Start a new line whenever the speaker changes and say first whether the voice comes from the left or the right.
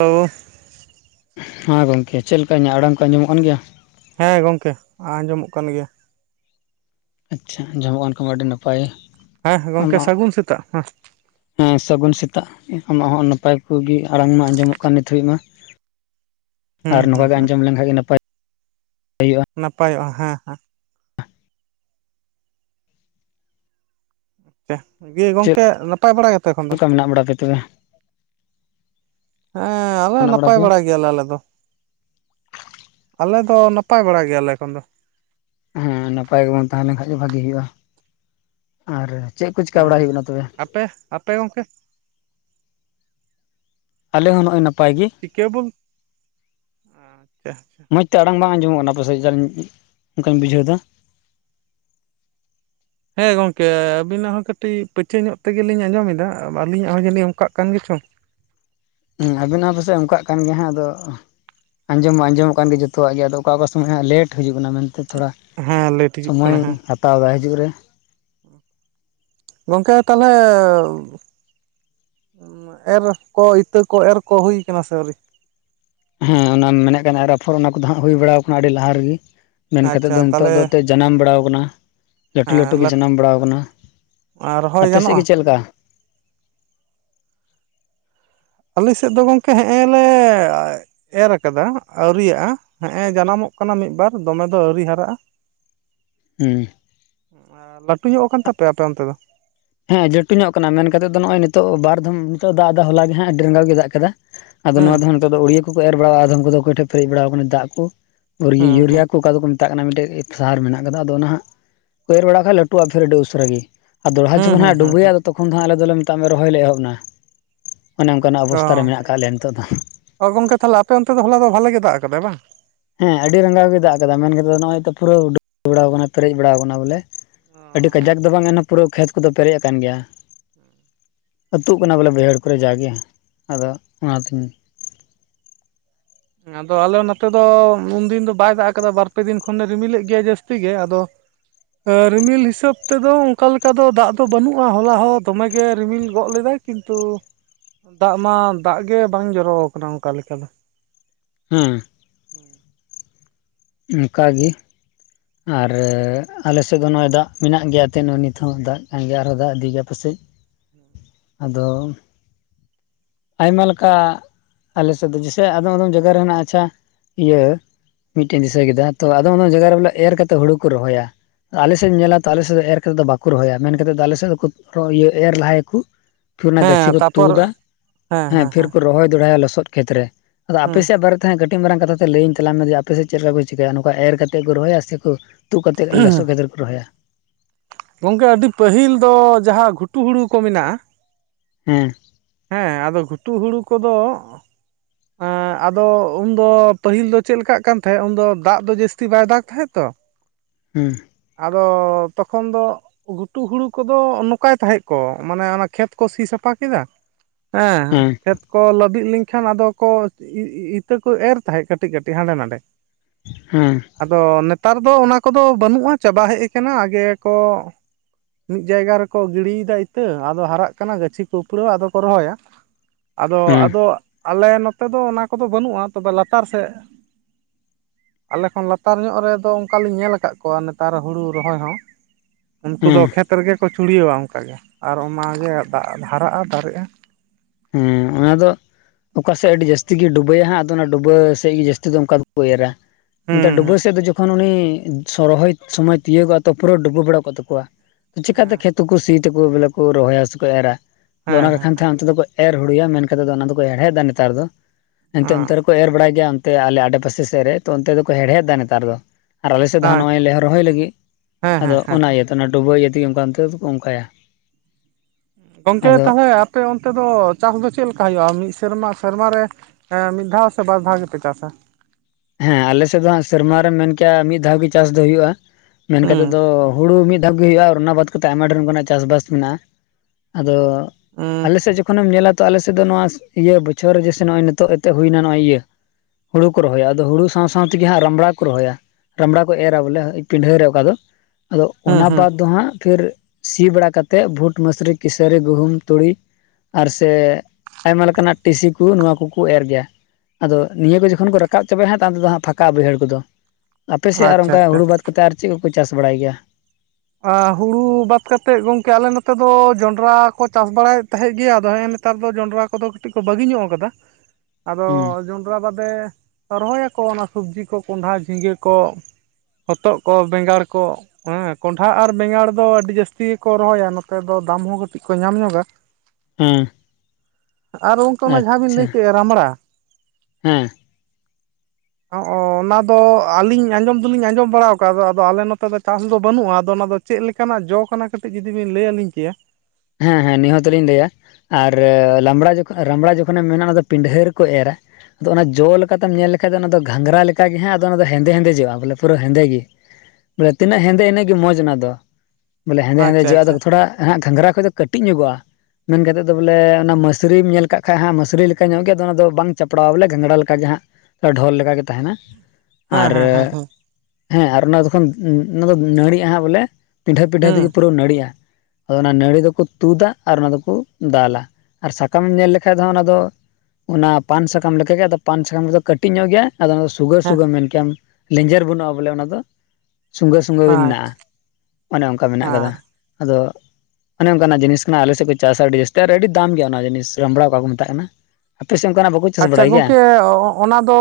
right: ᱳᱜ
left: ᱦᱟᱸ ᱜᱚᱝᱠᱮ ᱪᱮᱫ ᱞᱮᱠᱟ ᱤᱧᱟᱹᱜ ᱟᱲᱟᱝ ᱠᱚ ᱟᱸᱡᱚᱢᱚᱜ ᱠᱟᱱ ᱜᱮᱭᱟ
right: ᱦᱮᱸ ᱜᱚᱝᱠᱮ ᱟᱸᱡᱚᱢᱚᱜ ᱠᱟᱱ ᱜᱮᱭᱟ
left: ᱟᱪᱪᱷᱟ ᱡᱚᱢᱚᱜ ᱠᱟᱱ ᱠᱷᱟᱡ ᱢᱟ ᱟᱹᱰᱤ ᱱᱟᱯᱟᱭ
right: ᱦᱮᱸ ᱜᱚᱝᱠᱮ
left: ᱟᱢᱟᱜ
right: ᱥᱟᱹᱜᱩᱱ ᱥᱮᱛᱟᱜ ᱦᱮᱸ
left: ᱦᱮᱸ ᱥᱟᱹᱜᱩᱱ ᱥᱮᱛᱟᱜ ᱟᱢᱟᱜ ᱦᱚᱸ ᱱᱟᱯᱟᱭ ᱠᱩᱜᱤ ᱟᱲᱟᱝ ᱢᱟ ᱟᱸᱡᱚᱢᱚᱜ ᱠᱟᱱ ᱱᱤᱛ ᱦᱟᱹᱵᱤᱡ ᱢᱟ ᱟᱨ
right: ᱦᱩᱸ ᱦᱩᱸ
left: ᱱᱚᱠᱟ ᱜᱮ
right: ᱦᱩᱸ
left: ᱟᱸᱡᱚᱢ ᱞᱮᱱᱠᱷᱟᱡ ᱜᱮ ᱱᱟᱯᱟᱭ ᱦᱩᱭᱩᱜᱼᱟ
right: ᱱᱟᱯᱟᱭᱚᱜᱼᱟ ᱦᱮᱸ ᱦᱮᱸ ᱟᱪᱪᱷᱟ ᱜᱤᱭᱮ ᱜᱚᱝᱠᱮ ᱱᱟᱯᱟᱭ ᱵᱟᱲᱟ ᱜᱮᱛ
left: ᱪᱮᱞᱠᱟ ᱢᱮᱱᱟᱜ ᱵᱟᱲᱟ ᱯᱮ ᱛᱚᱵᱮ
right: ᱮᱸ ᱟᱞᱮ ᱦᱚᱸ
left: ᱢᱮᱱᱟᱜ
right: ᱱᱟᱯᱟᱭ
left: ᱯᱮᱭᱟ
right: ᱵᱟᱲᱟ ᱜᱮᱭᱟᱞᱮ ᱟᱞᱮ ᱫᱚ ᱟᱞᱮ ᱫᱚ ᱱᱟᱯᱟᱭ ᱵᱟᱲᱟ ᱜᱮᱭᱟᱞᱮ ᱮᱠᱷᱚᱱ ᱫᱚ
left: ᱦᱮᱸ ᱱᱟᱯᱟᱭ ᱜᱮᱵᱚᱱ ᱛᱟᱦᱮᱸ ᱞᱮᱱ ᱠᱷᱟᱡ ᱜᱮ ᱵᱷᱟᱹᱜᱤ ᱦᱩᱭᱩᱜᱼᱟ ᱟᱨ ᱪᱮᱜ ᱠᱚ ᱪᱮᱠᱟ ᱵᱟᱲᱟ ᱦᱩᱭᱩᱜ ᱠᱟᱱᱟ ᱛᱚᱵᱮ
right: ᱯᱮᱜ ᱟᱯᱮ ᱜᱚᱝᱠᱮ
left: ᱟᱞᱮ ᱦᱚᱸ ᱱᱚᱜᱼᱚᱭ ᱱᱟᱯᱟᱭ ᱜᱮ
right: ᱪᱤᱠᱟᱹᱵᱚᱞ
left: ᱢᱚᱡᱽᱛᱮ ᱟᱲᱟᱝ ᱵᱟᱝ ᱟᱸᱡᱚᱢᱚᱜ ᱠᱟᱱᱟ ᱟᱯᱮᱥᱮᱡ ᱪᱟᱧ ᱚᱝᱠᱟᱧ ᱵᱩᱡᱷᱟᱹᱣ ᱫᱟ
right: ᱦᱮᱸ ᱜᱚᱝᱠᱮ ᱟᱹᱵᱤᱱᱟᱜ ᱦᱚᱸ ᱠᱟᱹᱴᱤᱡ ᱯᱟᱹᱪᱟᱹ ᱧᱚᱜ ᱛᱮᱜᱮᱞᱤᱧ ᱟᱸᱡᱚᱢ ᱮᱫᱟ ᱟᱹᱞᱤᱧᱟᱜ ᱦᱚᱸ ᱡᱟᱹᱱᱤᱡ ᱚᱝᱠᱟᱜ ᱠᱟᱱ ᱜᱮ ᱪᱚᱝ
left: ᱦᱩᱸ ᱟᱵᱮᱱᱟᱜ ᱯᱟᱥᱮᱡ ᱚᱝᱠᱟᱜ ᱠᱟᱱ ᱜᱮᱭᱟ ᱦᱟᱸᱜ ᱟᱫᱚ ᱟᱸᱡᱚᱢ ᱢᱟ ᱟᱸᱡᱚᱢᱚᱜ ᱠᱟᱱ ᱜᱮ ᱡᱚᱛᱚᱣᱟᱜ ᱜᱮ ᱟᱫᱚ ᱚᱠᱟ ᱚᱠᱟ ᱥᱚᱢᱚᱭ ᱦᱟᱸᱜ ᱞᱮᱴ ᱦᱤᱡᱩᱜ ᱠᱟᱱᱟ ᱢᱮᱱ ᱛᱷᱚᱲᱟ
right: ᱦᱮᱸ ᱞᱮᱴ ᱦᱤᱡᱩᱜ
left: ᱥᱚᱢᱚᱭ
right: ᱠᱟᱱᱟ ᱦᱮᱸ
left: ᱦᱟᱛᱟᱣ ᱫᱟᱭ ᱦᱤᱡᱩᱜ ᱨᱮ
right: ᱜᱚᱝᱠᱮ ᱛᱟᱦᱚᱞᱮ ᱮᱨ ᱠᱚ ᱤᱛᱟᱹ ᱠᱚ ᱮᱨ ᱠᱚ ᱦᱩᱭ ᱠᱟᱱᱟ ᱥᱮ ᱟᱹᱣᱨᱤ
left: ᱦᱮᱸ ᱚᱱᱟ ᱢᱮᱱᱮᱜ ᱠᱟᱱ ᱟᱨᱟᱜ ᱯᱷᱚᱨ ᱚᱱᱟ ᱠᱚᱫᱚ ᱦᱟᱸᱜ ᱦᱩᱭ ᱵᱟᱲᱟᱣ ᱠᱟᱱᱟ ᱟᱹᱰᱤ ᱞᱟᱦᱟ ᱨᱤᱜᱤ ᱢᱮᱱ ᱠᱟᱛᱮᱫ
right: ᱟᱪᱪᱷᱟ
left: ᱫᱚ ᱱᱤᱛᱚᱜ
right: ᱛᱟᱦᱚᱞᱮ
left: ᱫᱚ ᱛᱮᱡ ᱡᱟᱱᱟᱢ ᱵᱟᱲᱟᱣ ᱠᱟᱱᱟ ᱞᱟᱹᱴᱩ ᱞᱟᱹᱴᱩ
right: ᱦᱮᱸ
left: ᱜᱮ ᱡᱟᱱᱟᱢ ᱵᱟᱲᱟᱣ ᱠᱟᱱᱟ
right: ᱨᱚᱦᱚᱭ
left: ᱟᱯᱮ
right: ᱜᱟᱱᱚᱜᱼᱟ
left: ᱥᱮᱜ ᱜᱮ ᱪᱮᱫ ᱞᱮᱠᱟ
right: ᱟᱞᱮ ᱥᱮᱫ ᱫᱚ ᱜᱚᱝᱠᱮ ᱦᱮᱸᱜᱼᱮ ᱞᱮ ᱮᱨ ᱠᱟᱫᱟ ᱟᱣᱨᱤᱭᱟᱜᱼᱟ ᱦᱮᱸᱜ ᱮ ᱡᱟᱱᱟᱢᱚᱜ ᱠᱟᱱᱟ ᱢᱤᱫᱵᱟᱨ ᱫᱚᱢᱮ ᱫᱚ ᱟᱣᱨᱤ ᱦᱟᱨᱟᱜᱼᱟ [inaudible]
left: ᱦᱩᱸ
right: ᱞᱟᱹᱴᱩ ᱧᱚᱜ ᱠᱟᱱ ᱛᱟᱯᱮᱭᱟ ᱟᱯᱮ ᱚᱱᱛᱮ ᱫᱚ
left: ᱦᱮᱸ ᱞᱟᱹᱴᱩ ᱧᱚᱜ ᱠᱟᱱᱟ ᱢᱮᱱ ᱠᱟᱛᱮᱫ ᱫᱚ ᱱᱚᱜᱼᱚᱭ ᱱᱤᱛᱚᱜ ᱵᱟᱨ ᱫᱷᱚᱢ ᱱᱤᱛᱚᱜ ᱫᱟᱜᱫᱟ ᱦᱚᱞᱟ ᱜᱮ ᱦᱟᱸᱜ ᱟᱹᱰᱤ ᱨᱟᱸᱜᱟᱣ ᱜᱮ ᱫᱟᱜ ᱠᱮᱫᱟ ᱟᱫᱚ
right: ᱦᱮᱸ
left: ᱱᱚᱣᱟ ᱫᱚ ᱱᱤᱛᱚᱜ ᱫᱚ ᱩᱲᱤᱭᱟᱹ ᱠᱚᱠᱚ ᱮᱨ ᱵᱟᱲᱟᱜᱼᱟ ᱟᱫᱚ ᱚᱫᱷᱟᱱᱠᱚᱫᱚ ᱚᱠᱚᱭ ᱴᱷᱮᱠ ᱯᱮᱨᱮᱡ ᱵᱟᱲᱟᱣ ᱠᱟᱱᱟ ᱫᱟᱜ ᱠᱚ
right: ᱦᱮᱸ ᱦᱮᱸ
left: ᱤᱭᱩᱨᱤᱭᱟ ᱠᱚ ᱚᱠᱟ ᱫᱚ ᱠᱚ ᱢᱮᱛᱟᱜ ᱠᱟᱱᱟ ᱢᱮᱫᱴᱮᱡ ᱥᱟᱨ ᱢᱮᱱᱟᱜ ᱠᱟᱫᱟ ᱟᱫᱚ ᱚᱱᱟ ᱦᱟᱸᱜ ᱠᱚ ᱮᱨ ᱵᱟᱲᱟᱭᱟᱜ ᱠᱷᱟᱡ ᱞᱟᱹᱴᱩᱜᱼᱟ ᱯᱷᱤᱨ ᱟᱹᱰᱤ ᱩᱥᱟᱹᱨᱟ ᱜᱮ ᱟᱫᱚ ᱠᱤᱪᱷᱩ
right: ᱦᱮᱸ
left: ᱠᱷᱚᱱ
right: ᱦᱮᱸ
left: ᱦᱟᱸᱜ
right: ᱦᱮᱸ
left: ᱰᱩᱰᱟᱹᱭᱟ
right: ᱦᱮᱸ
left: ᱛᱚᱠᱷᱚᱱ ᱫᱚ ᱦᱟᱸᱜ ᱟᱞᱮ ᱫᱚᱞᱮ ᱢᱮᱛᱟᱜ ᱢᱮ ᱨᱚᱦᱚᱭ ᱞᱮ ᱮᱦᱚᱵ ᱱᱟ ᱚᱱᱮ ᱚᱱᱠᱟᱱᱟᱜ ᱚᱵᱚᱥᱛᱟ ᱨᱮ ᱢᱮᱱᱟᱜ ᱟᱠᱟᱜ ᱞᱮᱭᱟ ᱱᱤᱛᱚᱜ ᱫᱚ
right: ᱚ ᱜᱚᱝᱠᱮ ᱛᱟᱦᱚᱞᱮ ᱟᱯᱮ ᱚᱱᱛᱮ ᱫᱚ ᱦᱚᱞᱟ ᱫᱚ ᱵᱷᱟᱞᱮ ᱫᱟᱜ ᱠᱟᱫᱟᱭ ᱵᱟᱝ
left: ᱦᱮᱸ ᱟᱹᱰᱤ ᱨᱟᱸᱜᱟᱣ ᱜᱮ ᱫᱟᱜ ᱠᱟᱫᱟ ᱢᱮᱱ ᱠᱟᱛᱮ ᱱᱚᱜᱼᱚᱭ ᱛᱚ ᱯᱩᱨᱟᱹ ᱰᱩ ᱵᱟᱲᱟᱣ ᱠᱟᱱᱟ ᱯᱮᱨᱮᱡ ᱵᱟᱲᱟᱣ ᱠᱟᱱᱟ ᱵᱚᱞᱮ ᱟᱹᱰᱤ ᱠᱟᱡᱟᱠ ᱫᱚ ᱵᱟᱝᱥ ᱮᱱᱦᱚ ᱯᱩᱲᱟᱹ ᱠᱷᱮᱛ ᱠᱚᱫᱚ ᱯᱮᱨᱮᱡ ᱟᱠᱟᱱ ᱜᱮᱭᱟ ᱟᱹᱛᱩᱜ ᱠᱟᱱᱟ ᱵᱚᱞᱮ ᱵᱟᱹᱭᱦᱟᱹᱲ ᱠᱚᱨᱮ ᱡᱟᱜᱮ ᱟᱫᱚ ᱚᱱᱟᱛᱤᱧ
right: ᱟᱫᱚ ᱟᱞᱮ ᱱᱚᱛᱮ ᱫᱚ ᱩᱱᱫᱤᱱ ᱫᱚ ᱵᱟᱭ ᱫᱟᱜ ᱟᱠᱟᱫᱟ ᱵᱟᱨᱯᱮ ᱫᱤᱱ ᱠᱷᱚᱱᱮ ᱨᱤᱢᱤᱞᱮᱫ ᱜᱮᱭᱟ ᱡᱟᱹᱥᱛᱤ ᱜᱮ ᱟᱫᱚ ᱨᱤᱢᱤᱞ ᱦᱤᱥᱟᱹᱵ ᱛᱮᱫᱚ ᱚᱱᱠᱟ ᱞᱮᱠᱟ ᱫᱚ ᱫᱟᱜ ᱫᱚ ᱵᱟᱹᱱᱩᱜᱼᱟ ᱦᱚᱞᱟ ᱦᱚᱸ ᱫᱚᱢᱮ ᱜᱮ ᱨᱤᱢᱤᱞ ᱜᱚᱜ ᱞᱮᱫᱟᱭ ᱠᱤᱱᱛᱩ ᱫᱟᱜ ᱢᱟ ᱫᱟᱜ ᱜᱮ ᱵᱟᱝ ᱡᱚᱨᱚ ᱟᱠᱟᱱᱟ ᱚᱱᱠᱟ ᱞᱮᱠᱟ ᱫᱚ
left: ᱦᱩᱸ
right: ᱦᱮᱸ
left: ᱚᱱᱠᱟ ᱜᱤ ᱟᱨ ᱟᱞᱮᱥᱮᱫ ᱫᱚ ᱱᱚᱜᱼᱚᱭ ᱫᱟᱜ ᱢᱮᱱᱟᱜ ᱜᱮᱭᱟ ᱟᱛᱮᱜ ᱱᱤᱛ ᱦᱚᱸ ᱫᱟᱜ ᱠᱟᱱ ᱜᱮᱭᱟ ᱟᱨᱦᱚᱸ ᱫᱟᱜ ᱤᱫᱤᱭ ᱜᱮᱭᱟ ᱯᱟᱥᱮᱡ
right: [inaudible]
left: ᱟᱫᱚ ᱟᱭᱢᱟ ᱞᱮᱠᱟ ᱟᱞᱮᱥᱮᱫ ᱫᱚ ᱡᱮᱥᱮ ᱟᱫᱚᱢ ᱟᱫᱚᱢ ᱡᱟᱭᱜᱟ ᱦᱮᱱᱟᱜ ᱟᱪᱪᱷᱟ ᱤᱭᱟᱹ ᱢᱤᱫᱴᱮᱱ ᱫᱤᱥᱟᱹ ᱠᱮᱫᱟ ᱛᱚ ᱟᱫᱚ ᱚᱱᱟ ᱡᱟᱭᱜᱟ ᱨᱮ ᱵᱚᱞᱮ ᱮᱨ ᱠᱟᱛᱮᱫ ᱦᱩᱲᱩ ᱠᱚ ᱨᱚᱦᱚᱭᱟ ᱟᱞᱮᱥᱮᱫ ᱧᱮᱞᱟ ᱛᱚ ᱟᱞᱮᱥᱮᱫ ᱫᱚ ᱮᱨ ᱠᱟᱛᱮᱫ ᱫᱚ ᱵᱟᱠᱚ ᱨᱚᱦᱚᱭᱟ ᱢᱮᱱ ᱠᱟᱛᱮᱫ ᱫᱚ ᱟᱞᱮᱥᱮᱫ ᱫᱚ ᱮᱨ ᱞᱟᱦᱟᱭᱟᱠᱚ ᱯᱷᱤᱨ ᱚᱱᱟ
right: ᱦᱮᱸ
left: ᱜᱟᱪᱷᱤ ᱠᱚ
right: ᱛᱟᱯᱚᱨ
left: ᱛᱩᱫᱟ ᱦᱮᱸ ᱯᱷᱤᱨ ᱠᱚ ᱨᱚᱦᱚᱭ ᱫᱚᱲᱦᱟᱭᱟ ᱞᱚᱥᱚᱫ ᱠᱷᱮᱛ ᱨᱮ ᱟᱫᱚ
right: ᱦᱩᱸ
left: ᱟᱯᱮᱥᱮᱜ ᱵᱟᱨᱮ ᱛᱟᱦᱮᱸ ᱠᱟᱹᱴᱤᱡ ᱢᱟᱨᱟᱝ ᱠᱟᱛᱷᱟ ᱛᱮ ᱞᱟ. ᱭ ᱟ. ᱧ ᱛᱟᱞᱟᱝ ᱢᱮ ᱡᱮ ᱟᱯᱮᱥᱮ ᱪᱮᱫ ᱞᱮᱠᱟ ᱠᱚ ᱪᱤᱠᱟᱹᱭᱟ ᱱᱚᱝᱠᱟ ᱮᱨ ᱠᱟᱛᱮ ᱠᱚ ᱨᱚᱦᱚᱭᱟ ᱥᱮᱠᱚ ᱛᱩᱫ ᱠᱟᱛᱮᱫ ᱞᱚᱥᱚᱫ ᱠᱟᱛᱮᱫ ᱨᱮᱠᱚ ᱨᱚᱦᱚᱭᱟ
right: ᱜᱚᱝᱠᱮ ᱟᱹᱰᱤ ᱯᱟᱹᱦᱤᱞ ᱫᱚ ᱡᱟᱦᱟᱸ ᱜᱷᱩᱴᱩ ᱦᱩᱲᱩ ᱠᱚ ᱢᱮᱱᱟᱜᱼᱟ
left: ᱦᱩᱸ
right: ᱦᱮᱸ ᱟᱫᱚ ᱜᱷᱩᱴᱩ ᱦᱩᱲᱩ ᱠᱚᱫᱚ ᱟᱫᱚ ᱩᱱᱫᱚ ᱯᱟᱹᱦᱤᱞ ᱫᱚ ᱪᱮᱫ ᱞᱮᱠᱟᱜ ᱠᱟᱱ ᱛᱟᱦᱮᱫ ᱩᱱᱫᱚ ᱫᱟᱜ ᱫᱚ ᱡᱟᱹᱥᱛᱤ ᱵᱟᱭ ᱫᱟᱜ ᱛᱟᱦᱮᱫ ᱛᱚ [inaudible]
left: ᱦᱩᱸ
right: ᱟᱫᱚ ᱛᱚᱠᱷᱚᱱ ᱫᱚ ᱜᱷᱩᱴᱩ ᱦᱩᱲᱩ ᱠᱚᱫᱚ ᱱᱚᱝᱠᱟᱭ ᱛᱟᱦᱮᱫ ᱠᱚ ᱢᱟᱱᱮ ᱚᱱᱟ ᱠᱷᱮᱛ ᱠᱚ ᱥᱤ ᱥᱟᱯᱷᱟ ᱠᱮᱫᱟ ᱦᱮᱸ ᱠᱷᱮᱛ ᱠᱚ ᱞᱟᱹᱵᱤᱫ ᱞᱮᱱᱠᱷᱟᱱ ᱟᱫᱚ ᱠᱚ ᱤ ᱤᱛᱟᱹ ᱠᱚ ᱮᱨ ᱛᱟᱦᱮᱫ ᱠᱟᱹᱴᱤᱡ ᱠᱟᱹᱴᱤᱡ ᱦᱟᱸᱰᱮ ᱱᱟᱰᱮ
left: ᱦᱩᱸ
right: ᱟᱫᱚ ᱱᱮᱛᱟᱨ ᱫᱚ ᱚᱱᱟ ᱠᱚᱫᱚ ᱵᱟᱹᱱᱩᱜᱼᱟ ᱪᱟᱵᱟ ᱦᱮᱡ ᱠᱟᱱᱟ ᱟᱜᱮ ᱠᱚ ᱢᱤᱫ ᱡᱟᱭᱜᱟ ᱨᱮᱠᱚ ᱜᱤᱲᱤᱭᱮᱫᱟ ᱤᱛᱟᱹ ᱟᱫᱚ ᱦᱟᱨᱟᱜ ᱠᱟᱱᱟ ᱜᱟᱹᱪᱷᱤ ᱠᱚ ᱩᱠᱷᱲᱟᱹᱣᱟ ᱟᱫᱚ ᱠᱚ ᱨᱚᱦᱚᱭᱟ ᱟᱫᱚ
left: ᱦᱮᱸ
right: ᱟᱫᱚ ᱟᱞᱮ ᱱᱚᱛᱮ ᱫᱚ ᱚᱱᱟ ᱠᱚᱫᱚ ᱵᱟᱹᱱᱩᱜᱼᱟ ᱛᱚᱵᱮ ᱞᱟᱛᱟᱨ ᱥᱮᱫ ᱟᱞᱮ ᱠᱷᱚᱱ ᱞᱟᱛᱟᱨ ᱧᱚᱜ ᱨᱮᱫᱚ ᱚᱱᱠᱟ ᱞᱤᱧ ᱧᱮᱞ ᱟᱠᱟᱫ ᱠᱚᱣᱟ ᱱᱮᱛᱟᱨ ᱦᱩᱲᱩ ᱨᱚᱦᱚᱭ ᱦᱚᱸ ᱩᱱᱠᱩ ᱫᱚ
left: ᱦᱮᱸ
right: ᱠᱷᱮᱛ ᱨᱮᱜᱮ ᱠᱚ ᱪᱩᱲᱤᱭᱟ. ᱣᱟ ᱚᱱᱠᱟᱜᱮ ᱟᱨ ᱚᱱᱟ ᱜᱮ ᱫᱟᱜ ᱦᱟᱨᱟᱜᱼᱟ ᱫᱟᱨᱮᱜᱼᱟ
left: ᱦᱩᱸ ᱚᱱᱟ ᱫᱚ ᱚᱠᱟ ᱥᱮᱡ ᱟᱹᱰᱤ ᱡᱟᱹᱥᱛᱤ ᱜᱮ ᱰᱩᱵᱟᱹᱭᱟ ᱦᱟᱸᱜ ᱟᱫᱚ ᱚᱱᱟ ᱰᱩᱵᱟᱹ ᱥᱮᱡ ᱜᱮ ᱡᱟᱹᱥᱛᱤ ᱫᱚ ᱚᱱᱠᱟ ᱫᱚᱠᱚ ᱮᱨᱟ ᱮᱱᱛᱮ
right: ᱦᱩᱸ ᱦᱩᱸ
left: ᱰᱩᱵᱟᱹ ᱥᱮᱫ ᱫᱚ ᱡᱚᱠᱷᱚᱱ ᱩᱱᱤ ᱨᱚᱦᱚᱭ ᱥᱚᱢᱚᱭ ᱛᱤᱭᱳᱜᱚᱜᱼᱟ ᱛᱚ ᱯᱩᱨᱟᱹ ᱰᱩᱵᱟᱹ ᱵᱟᱲᱟᱣ ᱠᱚᱜ ᱛᱟᱠᱚᱣᱟ ᱪᱮᱠᱟᱛᱮ
right: ᱦᱮᱸ
left: ᱠᱷᱮᱛ ᱠᱚ ᱥᱤ ᱛᱮᱠᱚ ᱵᱚᱞᱮ ᱠᱚ ᱨᱚᱦᱚᱭᱟ ᱥᱮᱠᱚ ᱮᱨᱟ ᱟᱫᱚ
right: ᱦᱮᱸ ᱦᱮᱸ
left: ᱚᱱᱟᱠᱷᱟᱱ ᱛᱮ ᱚᱱᱛᱮ ᱫᱚᱠᱚ ᱮᱨ ᱦᱩᱲᱩᱭᱟ ᱢᱮᱱᱠᱟᱛᱮ ᱫᱚ ᱚᱱᱟ ᱫᱚᱠᱚ ᱮᱲᱦᱮᱫᱟ ᱱᱮᱛᱟᱨ ᱫᱚ ᱮᱱᱛᱮ ᱚᱱᱛᱮ ᱨᱮ ᱠᱚ ᱮᱨ ᱵᱟᱲᱟᱭ ᱜᱮᱭᱟ ᱚᱱᱛᱮ ᱟᱞᱮ ᱟᱰᱮ ᱯᱟᱥᱮ ᱥᱮᱫ ᱨᱮ ᱛᱚ ᱚᱱᱛᱮ ᱫᱚᱠᱚ ᱦᱮᱲᱦᱮᱫᱟ ᱱᱮᱛᱟᱨ ᱫᱚ ᱟᱨ ᱟᱞᱮᱥᱮᱫ ᱫᱚᱜ
right: ᱟᱪ
left: ᱱᱚᱜᱚᱭ ᱞᱮ ᱨᱚᱦᱚᱭ ᱞᱟᱹᱜᱤᱫ
right: ᱦᱮᱸ
left: ᱟᱫᱚ
right: ᱦᱮᱸ ᱦᱮᱸ
left: ᱚᱱᱟ ᱤᱭᱟᱹᱛᱮ ᱚᱱᱟ ᱰᱩᱵᱟᱹ ᱤᱭᱟᱹ ᱛᱮᱜᱮ ᱚᱱᱠᱟ ᱚᱱᱛᱮ ᱫᱚᱠᱚ ᱚᱱᱠᱟᱭᱟ
right: ᱜᱚᱝᱠᱮ
left: ᱟᱫᱚ
right: ᱛᱟᱦᱚᱞᱮ ᱟᱯᱮ ᱚᱱᱛᱮ ᱫᱚ ᱪᱟᱥ ᱫᱚ ᱪᱮᱫ ᱞᱮᱠᱟ ᱦᱩᱭᱩᱜᱼᱟ ᱢᱤᱫ ᱥᱮᱨᱢᱟ ᱥᱮᱨᱢᱟ ᱨᱮ ᱦᱮᱸ ᱢᱤᱫ ᱫᱷᱟᱣ ᱥᱮ ᱵᱟᱨ ᱫᱷᱟᱣ ᱜᱤᱯᱮ ᱪᱟᱥᱟ
left: ᱦᱮᱸ ᱟᱞᱮᱥᱮᱫ ᱫᱚ ᱦᱮ ᱥᱮᱨᱢᱟ ᱨᱮ ᱢᱮᱱᱠᱮᱭᱟ ᱢᱤᱫ ᱫᱷᱟᱣ ᱜᱮ ᱪᱟᱥ ᱫᱚ ᱦᱩᱭᱩᱜᱼᱟ ᱢᱮᱱᱠᱟᱛᱮ
right: ᱦᱩᱸ
left: ᱫᱚ ᱦᱩᱲᱩ ᱢᱤᱫ ᱫᱷᱟᱣ ᱜᱮ ᱦᱳᱭᱳᱜᱼᱟ ᱟᱨ ᱚᱱᱟ ᱵᱟᱫ ᱠᱟᱛᱮᱜ ᱟᱭᱢᱟ ᱰᱷᱮᱨ ᱚᱱᱠᱟᱱᱟᱜ ᱪᱟᱥᱵᱟᱥ ᱢᱮᱱᱟᱜᱼᱟ ᱟᱫᱚ
right: ᱚ
left: ᱟᱞᱮᱥᱮᱫ ᱡᱚᱠᱷᱚᱱᱮᱢ ᱧᱮᱞᱟ ᱛᱚ ᱟᱞᱮᱥᱮᱫ ᱫᱚ ᱱᱚᱣᱟ ᱤᱭᱟᱹ ᱵᱚᱪᱷᱚᱨ ᱡᱮᱥᱮ ᱱᱚᱜᱼᱚᱭ ᱱᱤᱛᱚᱜ ᱮᱛᱮ ᱦᱩᱭᱮᱱᱟ ᱱᱚᱜᱼᱚᱭ ᱤᱭᱟᱹ ᱦᱩᱲᱩ ᱠᱚ ᱨᱚᱦᱚᱭᱼᱟ ᱟᱫᱚ ᱦᱩᱲᱩ ᱥᱟᱶ ᱥᱟᱶᱛᱮᱜᱮ ᱦᱟᱸᱜ ᱨᱟᱢᱵᱽᱲᱟ ᱠᱚ ᱨᱚᱦᱚᱭᱟ ᱨᱟᱢᱲᱟ ᱠᱚ ᱮᱨᱟ ᱵᱚᱞᱮ ᱯᱤᱸᱰᱷᱟᱹ ᱨᱮ ᱚᱠᱟ ᱫᱚ ᱟᱫᱚ
right: ᱦᱩᱸ
left: ᱚᱱᱟ
right: ᱦᱩᱸ
left: ᱵᱟᱫ ᱫᱚ ᱦᱟᱸᱜ ᱯᱷᱤᱨ ᱥᱤ ᱵᱟᱲᱟ ᱠᱟᱛᱮᱫ ᱵᱷᱩᱴ ᱢᱟᱥᱨᱤ ᱠᱮᱥᱟᱹᱨᱤ ᱜᱩᱦᱩᱢ ᱛᱩᱲᱤ ᱟᱨ ᱥᱮ ᱟᱭᱢᱟ ᱞᱮᱠᱟᱱᱟᱜ ᱴᱤᱥᱤ ᱠᱚ ᱱᱚᱣᱟ ᱠᱚᱠᱚ ᱮᱨ ᱜᱮᱭᱟ ᱟᱫᱚ ᱱᱤᱭᱟᱹ ᱠᱚ ᱡᱚᱠᱷᱚᱱ ᱠᱚ ᱨᱟᱠᱟᱵ ᱪᱟᱵᱟᱭ ᱦᱟᱸᱜ ᱛᱟᱭᱚᱢ ᱛᱮᱫᱚ ᱦᱟᱸᱜ ᱯᱷᱟᱠᱟ ᱵᱟᱹᱭᱦᱟᱹᱲ ᱠᱚᱫᱚ ᱟᱯᱮ ᱥᱮᱫ ᱟᱨ
right: ᱟᱪᱪᱷᱟ
left: ᱚᱱᱠᱟ
right: ᱟᱪᱪᱷᱟ
left: ᱦᱩᱲᱩ ᱵᱟᱫ ᱠᱟᱛᱮᱫ ᱟᱨ ᱪᱮᱫ ᱠᱚᱠᱚ ᱪᱟᱥ ᱵᱟᱲᱟᱭ ᱜᱮᱭᱟ
right: ᱟ ᱦᱩᱲᱩ ᱵᱟᱫ ᱠᱟᱛᱮᱫ ᱜᱚᱝᱠᱮ ᱟᱞᱮ ᱱᱚᱛᱮ ᱫᱚ ᱡᱚᱱᱰᱨᱟ ᱠᱚ ᱪᱟᱥ ᱵᱟᱲᱟᱭ ᱮᱫ ᱛᱟᱦᱮᱸᱫ ᱜᱮᱭᱟ ᱟᱫᱚ ᱦᱮᱸ ᱱᱮᱛ ᱛᱟᱨ ᱫᱚ ᱡᱚᱸᱱᱰᱨᱟ ᱠᱚᱫᱚ ᱠᱟᱹᱴᱤᱡ ᱠᱚ ᱵᱟᱹᱜᱤ ᱧᱚᱜ ᱠᱟᱫᱟ ᱟᱫᱚ
left: ᱦᱩᱸ
right: ᱡᱚᱸᱱᱰᱨᱟ ᱵᱟᱫᱮ ᱨᱚᱦᱚᱭᱟᱠᱚ ᱚᱱᱟ ᱥᱚᱵᱡᱤ ᱠᱚ ᱠᱚᱸᱰᱷᱟ ᱡᱷᱤᱸᱜᱟᱹ ᱠᱚ ᱦᱚᱛᱚᱫ ᱠᱚ ᱵᱮᱸᱜᱟᱲ ᱠᱚ ᱦᱮᱸ ᱠᱚᱸᱰᱷᱟ ᱟᱨ ᱵᱮᱸᱜᱟᱲ ᱫᱚ ᱟᱹᱰᱤ ᱡᱟᱹᱥᱛᱤ ᱜᱮᱠᱚ ᱨᱚᱦᱚᱭᱟ ᱱᱚᱛᱮ ᱫᱚ ᱫᱟᱢ ᱦᱚᱸ ᱠᱟᱹᱴᱤᱡ ᱠᱚ ᱧᱟᱢ ᱧᱚᱜᱟ
left: ᱦᱮᱸ
right: ᱟᱨ ᱚᱱᱠᱟ ᱚᱱᱟ ᱡᱟᱦᱟᱸ ᱵᱤᱱ
left: ᱟᱪᱪᱷᱟ
right: ᱞᱟᱹᱭ ᱠᱮᱜ ᱨᱟᱢᱲᱟ
left: ᱦᱮᱸ
right: ᱦᱚᱸ ᱚ ᱚᱱᱟ ᱫᱚ ᱟᱹᱞᱤᱧ ᱟᱸᱡᱚᱢ ᱫᱚᱞᱤᱧ ᱟᱸᱡᱚᱢ ᱵᱟᱲᱟ ᱟᱠᱟᱫᱟ ᱟᱫᱚ ᱟᱫᱚ ᱟᱞᱮ ᱱᱚᱛᱮ ᱫᱚ ᱪᱟᱥ ᱫᱚ ᱵᱟᱹᱱᱩᱜᱼᱟ ᱟᱫᱚ ᱚᱱᱟ ᱫᱚ ᱪᱮᱫ ᱞᱮᱠᱟᱱᱟᱜ ᱡᱚ ᱠᱟᱱᱟ ᱠᱟᱹᱴᱤᱡ ᱡᱩᱫᱤ ᱵᱤᱱ ᱞᱟᱹᱭ ᱟᱹᱞᱤᱧ ᱠᱮᱭᱟ
left: ᱦᱮᱸ ᱦᱮᱸ ᱱᱤᱭᱟᱹ ᱦᱚᱸ ᱛᱟᱦᱚᱞᱤᱧ ᱞᱟᱹᱭᱟ ᱟᱨ ᱞᱟᱢᱲᱟ ᱡᱚᱠᱷᱚᱱ ᱨᱟᱢᱲᱟ ᱡᱚᱠᱷᱚᱱ ᱮᱢ ᱢᱮᱱᱟ ᱚᱱᱟ ᱫᱚ ᱯᱤᱸᱰᱷᱟᱹ ᱨᱮᱠᱚ ᱮᱨᱟ ᱟᱫᱚ ᱚᱱᱟ ᱡᱚ ᱞᱮᱠᱟ ᱛᱮᱢ ᱧᱮᱞ ᱞᱮᱠᱷᱟᱡ ᱫᱚ ᱚᱱᱟ ᱫᱚ ᱜᱷᱟᱝᱨᱟ ᱞᱮᱠᱟ ᱜᱮ ᱦᱟᱸᱜ ᱟᱫᱚ ᱚᱱᱟ ᱫᱚ ᱦᱮᱸᱫᱮ ᱦᱮᱸᱫᱮ ᱡᱚᱜᱼᱟ ᱵᱚᱞᱮ ᱯᱩᱨᱟᱹ ᱦᱮᱸᱫᱮ ᱜᱤ ᱵᱚᱞᱮ ᱛᱤᱱᱟᱹᱜ ᱦᱮᱸᱫᱮ ᱤᱱᱟᱹᱜ ᱜᱮ ᱢᱚᱸᱡᱽ ᱚᱱᱟ ᱫᱚ ᱵᱚᱞᱮ ᱦᱮᱸᱫᱮ ᱦᱮᱸᱫᱮ
right: ᱟᱪᱪᱷᱟ
left: ᱡᱚᱜᱼᱟ ᱟᱫᱚ
right: ᱟᱪᱪᱷᱟ
left: ᱛᱷᱚᱲᱟ ᱦᱟᱸᱜ ᱜᱷᱟᱜᱽᱨᱟᱸ ᱠᱷᱚᱡ ᱫᱚ ᱠᱟᱹᱴᱤᱡ ᱧᱚᱜᱚᱜ-ᱟ ᱢᱮᱱ ᱠᱟᱛᱮᱫ ᱫᱚ ᱵᱚᱞᱮ ᱚᱱᱟ ᱢᱟᱹᱥᱨᱤᱢ ᱧᱮᱞ ᱠᱟᱜ ᱠᱷᱟᱡ ᱦᱟᱸᱜ ᱢᱟᱹᱥᱨᱤ ᱞᱮᱠᱟ ᱧᱚᱜ ᱜᱮ ᱚᱱᱟ ᱫᱚ ᱵᱟᱝ ᱪᱟᱯᱲᱟᱣᱟ ᱵᱚᱞᱮ ᱜᱷᱟᱸᱜᱽᱲᱟ ᱞᱮᱠᱟ ᱜᱮ ᱦᱟᱸᱜ ᱰᱷᱚᱞ ᱞᱮᱠᱟ ᱜᱮ ᱛᱟᱦᱮᱱᱟ
right: ᱦᱮᱸ
left: ᱟᱨ
right: ᱦᱮᱸ ᱦᱮᱸ ᱦᱮᱸ
left: ᱦᱮᱸ ᱟᱨ ᱚᱱᱟ ᱡᱚᱠᱷᱚᱱ ᱫᱚ [unintelligible] ᱚᱱᱟ ᱫᱚ ᱱᱟᱹᱲᱤᱜ-ᱟ ᱦᱟᱸᱜ ᱵᱚᱞᱮ ᱯᱤᱰᱷᱟᱹ ᱯᱤᱰᱷᱟᱹ ᱛᱮᱜᱮ
right: ᱦᱮᱸ
left: ᱯᱩᱨᱟᱹ ᱱᱟᱹᱲᱤᱜ-ᱟ ᱟᱫᱚ ᱚᱱᱟ ᱱᱟᱹᱲᱤ ᱫᱚ ᱠᱚ ᱛᱩᱫᱟ ᱟᱨ ᱚᱱᱟ ᱫᱚᱠᱚ ᱫᱟᱞᱟ ᱟᱨ ᱥᱟᱠᱟᱢ ᱮᱢ ᱧᱮᱞ ᱞᱮᱠᱷᱟᱡ ᱫᱚ ᱦᱟᱸᱜ ᱚᱱᱟ ᱫᱚ ᱚᱱᱟ ᱯᱟᱱ ᱥᱟᱠᱟᱢ ᱞᱮᱠᱟ ᱜᱮ ᱟᱫᱚ ᱯᱟᱱ ᱥᱟᱠᱟᱢ ᱨᱮᱫᱚ ᱠᱟᱹᱴᱤᱡ ᱧᱚᱜ ᱜᱮᱭᱟ ᱟᱫᱚ ᱚᱱᱟ ᱫᱚ ᱥᱩᱜᱟᱹ ᱥᱩᱜᱟᱹ ᱢᱮᱱ ᱠᱮᱭᱟᱢ ᱞᱮᱸᱡᱮᱨ ᱵᱟᱹᱱᱩᱜᱼᱟ ᱵᱚᱞᱮ ᱚᱱᱟ ᱫᱚ ᱥᱩᱜᱟᱹ ᱥᱩᱜᱟᱹ ᱜᱮ ᱢᱮᱱᱟᱜ-ᱟ
right: ᱟᱪᱪᱷᱟ
left: ᱚᱱᱮ ᱚᱱᱠᱟ ᱢᱮᱱᱟᱜ ᱟᱠᱟᱫᱟ ᱟᱫᱚ ᱚᱱᱮ ᱚᱱᱠᱟᱱᱟᱜ ᱡᱤᱱᱤᱥ ᱠᱟᱱᱟ ᱟᱞᱮ ᱥᱮᱫ ᱠᱚ ᱪᱟᱥᱟ ᱟᱹᱰᱤ ᱡᱟᱹᱥᱛᱤ ᱟᱨ ᱟᱹᱰᱤ ᱫᱟᱢ ᱜᱮᱭᱟ ᱚᱱᱟ ᱡᱤᱱᱤᱥ ᱨᱟᱢᱲᱟ ᱚᱠᱟ ᱠᱚ ᱢᱮᱛᱟᱜ ᱠᱟᱱᱟ ᱟᱯᱮ ᱥᱮᱫ ᱚᱱᱠᱟᱱᱟᱜ ᱵᱟᱠᱩ
right: ᱟᱪᱪᱷᱟ ᱜᱚᱝᱠᱮ ᱚᱱᱟ ᱫᱚ